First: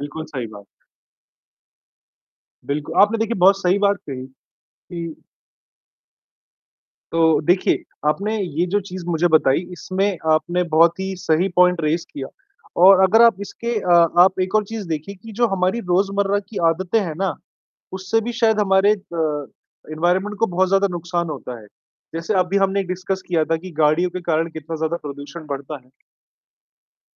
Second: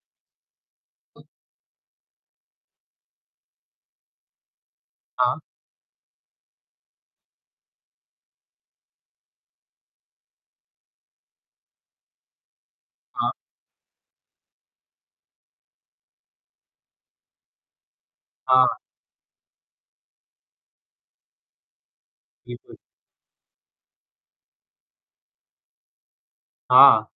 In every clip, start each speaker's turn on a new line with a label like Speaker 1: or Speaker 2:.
Speaker 1: बिल्कुल सही बात। बिल्कु आपने देखिए बहुत सही बात कही कि
Speaker 2: हाँ।
Speaker 1: तो देखिये आपने ये जो चीज़ मुझे बताई इसमें आपने बहुत ही सही पॉइंट रेज़ किया और अगर
Speaker 2: हाँ।
Speaker 1: आप इसके अ, आप एक और चीज़ देखिए कि जो हमारी रोज़मर्रा की आदतें हैं ना, उससे भी शायद
Speaker 2: हाँ।
Speaker 1: हमारे अ, एनवायरनमेंट को बहुत ज़्यादा नुकसान होता है। जैसे अभी
Speaker 2: बिल्कुल।
Speaker 1: हमने डिस्कस किया था कि गाड़ियों के कारण कितना ज़्यादा प्रदूषण बढ़ता है।
Speaker 2: हाँ।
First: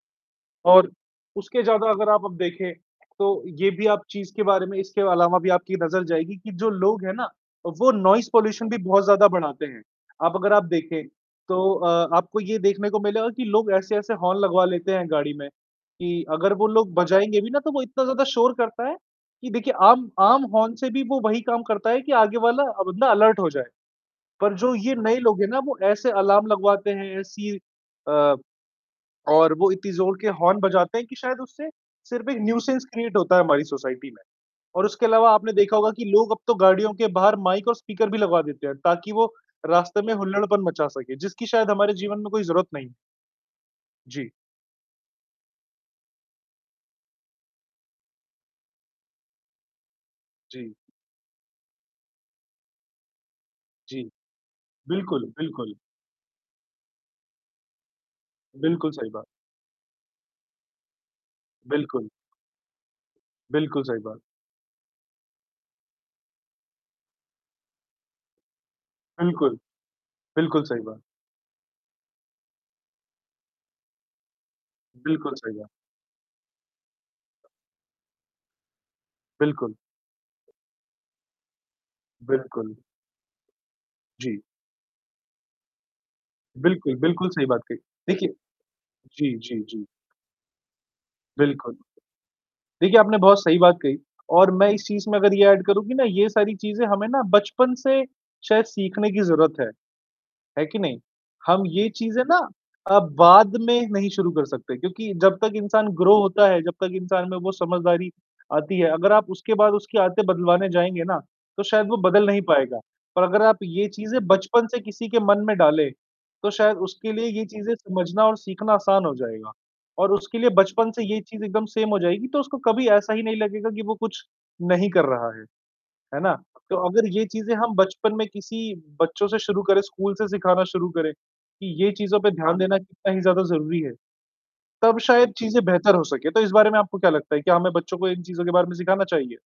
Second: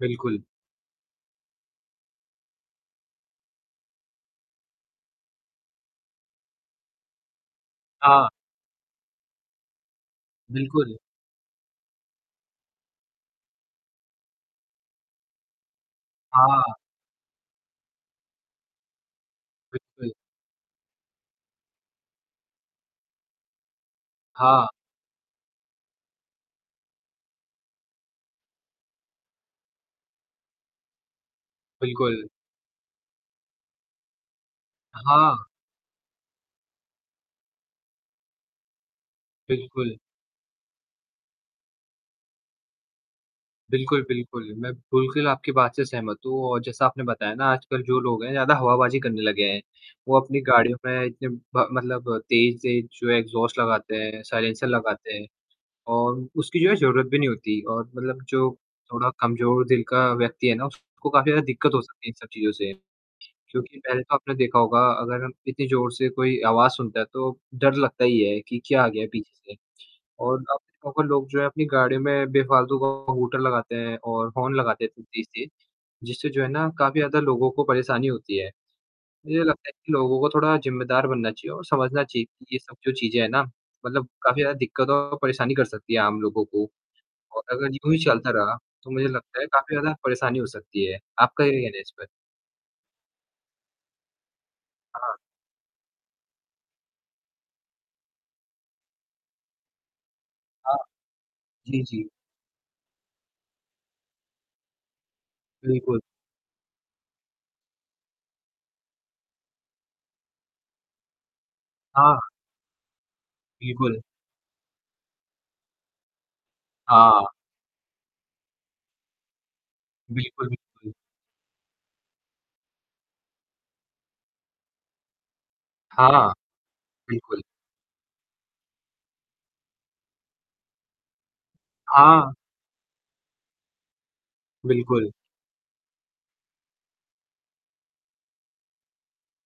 Speaker 2: बिल्कुल।
Speaker 1: और उसके ज़्यादा अगर आप अब देखे, तो ये भी आप चीज़ के बारे में इसके अलावा भी आपकी नज़र जाएगी कि जो लोग है ना वो नोइस
Speaker 2: हाँ।
Speaker 1: पॉल्यूशन भी बहुत ज़्यादा बढ़ाते हैं। अब अगर आप
Speaker 2: बिल्कुल।
Speaker 1: देखें तो अ, आपको ये देखने को मिलेगा कि लोग ऐसे-ऐसे हॉर्न लगवा लेते हैं, गाड़ी में कि
Speaker 2: हाँ,
Speaker 1: अगर वो
Speaker 2: हाँ।
Speaker 1: लोग बजाएँगे भी ना तो वो इतना ज़्यादा शोर करता है कि देखिए आम
Speaker 2: बिल्कुल।
Speaker 1: आम हॉर्न से भी वो वही काम करता है कि आगे वाला बंदा अलर्ट हो जाए। पर
Speaker 2: हाँ।
Speaker 1: जो ये नए लोग है ना वो ऐसे अलार्म लगवाते हैं, ऐसी अ, और वो इतनी ज़ोर के हॉर्न बजाते हैं कि शायद उससे
Speaker 2: बिल्कुल।
Speaker 1: सिर्फ एक न्यूसेंस क्रिएट होता है हमारी सोसाइटी में। और उसके अलावा
Speaker 2: हाँ।
Speaker 1: आपने देखा होगा कि लोग अब तो गाड़ियों के बाहर माइक और स्पीकर भी लगवा देते हैं, ताकि वो
Speaker 2: बिल्कुल।
Speaker 1: रास्ते में हुल्लड़पन मचा सके जिसकी शायद हमारे जीवन में कोई ज़रूरत नहीं है।
Speaker 2: बिल्कुल,
Speaker 1: जी।
Speaker 2: बिल्कुल। मैं बिल्कुल आपकी बात से सहमत हूँ और जैसा आपने बताया ना आजकल जो लोग हैं ज़्यादा हवाबाजी करने लगे हैं। वो अपनी
Speaker 1: जी।
Speaker 2: गाड़ियों में इतने ब मतलब तेज-तेज जो है एक्सहॉस्ट लगाते
Speaker 1: जी,
Speaker 2: हैं, साइलेंसर लगाते हैं
Speaker 1: बिल्कुल, बिल्कुल।
Speaker 2: और उसकी जो है ज़रूरत भी नहीं होती और मतलब जो
Speaker 1: बिल्कुल, सही
Speaker 2: थोड़ा
Speaker 1: बात है।
Speaker 2: कमज़ोर दिल का व्यक्ति है ना उसको काफ़ी ज़्यादा दिक्कत हो सकती
Speaker 1: बिल्कुल।
Speaker 2: है इन सब चीज़ों से। क्योंकि
Speaker 1: बिल्कुल, सही
Speaker 2: पहले तो
Speaker 1: बात।
Speaker 2: आपने देखा होगा अगर हम इतनी ज़ोर से कोई आवाज़ सुनता है तो डर लगता ही है कि क्या आ गया है पीछे
Speaker 1: बिल्कुल,
Speaker 2: से और आप
Speaker 1: बिल्कुल सही बात।
Speaker 2: लोग जो है अपनी गाड़ियों में बेफालतू का हूटर लगाते हैं और हॉर्न लगाते हैं
Speaker 1: बिल्कुल
Speaker 2: तेज़-तेज़।
Speaker 1: सही है।
Speaker 2: जिससे जो है ना काफ़ी ज़्यादा लोगों को परेशानी होती है। मुझे लगता है
Speaker 1: बिल्कुल।
Speaker 2: कि लोगों को थोड़ा ज़िम्मेदार बनना चाहिए और समझना चाहिए कि ये सब
Speaker 1: बिल्कुल।
Speaker 2: जो चीज़ें हैं ना मतलब
Speaker 1: जी।
Speaker 2: काफ़ी ज़्यादा दिक्कत और परेशानी कर सकती है आम लोगों को।
Speaker 1: बिल्कुल, बिल्कुल
Speaker 2: और
Speaker 1: सही बात
Speaker 2: अगर
Speaker 1: कही।
Speaker 2: यूँ ही चलता
Speaker 1: देखिए
Speaker 2: रहा तो मुझे
Speaker 1: जी,
Speaker 2: लगता है
Speaker 1: जी,
Speaker 2: काफ़ी
Speaker 1: जी।
Speaker 2: ज़्यादा परेशानी हो सकती है। आपका क्या
Speaker 1: बिल्कुल।
Speaker 2: कहना है इस पे?
Speaker 1: देखिए आपने बहुत सही बात कही और मैं इस चीज़
Speaker 2: हाँ।
Speaker 1: में अगर ये एड करूँ कि ना ये सारी चीज़ें हमें ना बचपन से शायद सीखने की ज़रूरत है, है
Speaker 2: हाँ।
Speaker 1: कि नहीं? हम
Speaker 2: जी,
Speaker 1: ये
Speaker 2: जी।
Speaker 1: चीज़ें ना अब बाद में नहीं शुरू कर सकते क्योंकि जब तक इंसान
Speaker 2: बिल्कुल।
Speaker 1: ग्रो होता है, जब तक इंसान में वो समझदारी आती है। अगर आप उसके बाद उसकी आदतें बदलवाने जाएँगे ना, तो शायद वो
Speaker 2: हाँ।
Speaker 1: बदल नहीं पाएगा। और अगर आप ये
Speaker 2: बिल्कुल।
Speaker 1: चीज़ें बचपन से किसी के मन में डाले तो शायद उसके लिए
Speaker 2: हाँ।
Speaker 1: ये चीज़ें समझना और सीखना आसान हो जाएगा और उसके
Speaker 2: बिल्कुल,
Speaker 1: लिए बचपन
Speaker 2: बिल्कुल।
Speaker 1: से ये चीज़ एकदम सेम हो जाएगी तो उसको कभी ऐसा ही नहीं लगेगा कि वो कुछ नहीं कर रहा है। है
Speaker 2: हाँ,
Speaker 1: ना? तो अगर ये
Speaker 2: बिल्कुल।
Speaker 1: चीज़ें हम बचपन में किसी बच्चों से शुरू करे, स्कूल से सिखाना शुरू करे कि ये चीज़ों पे
Speaker 2: हाँ।
Speaker 1: ध्यान देना कितना ही ज़्यादा ज़रूरी है। तब
Speaker 2: बिल्कुल।
Speaker 1: शायद चीज़ें बेहतर हो सके। तो इस बारे में आपको क्या लगता है कि हमें बच्चों को इन चीज़ों के बारे में सिखाना चाहिए?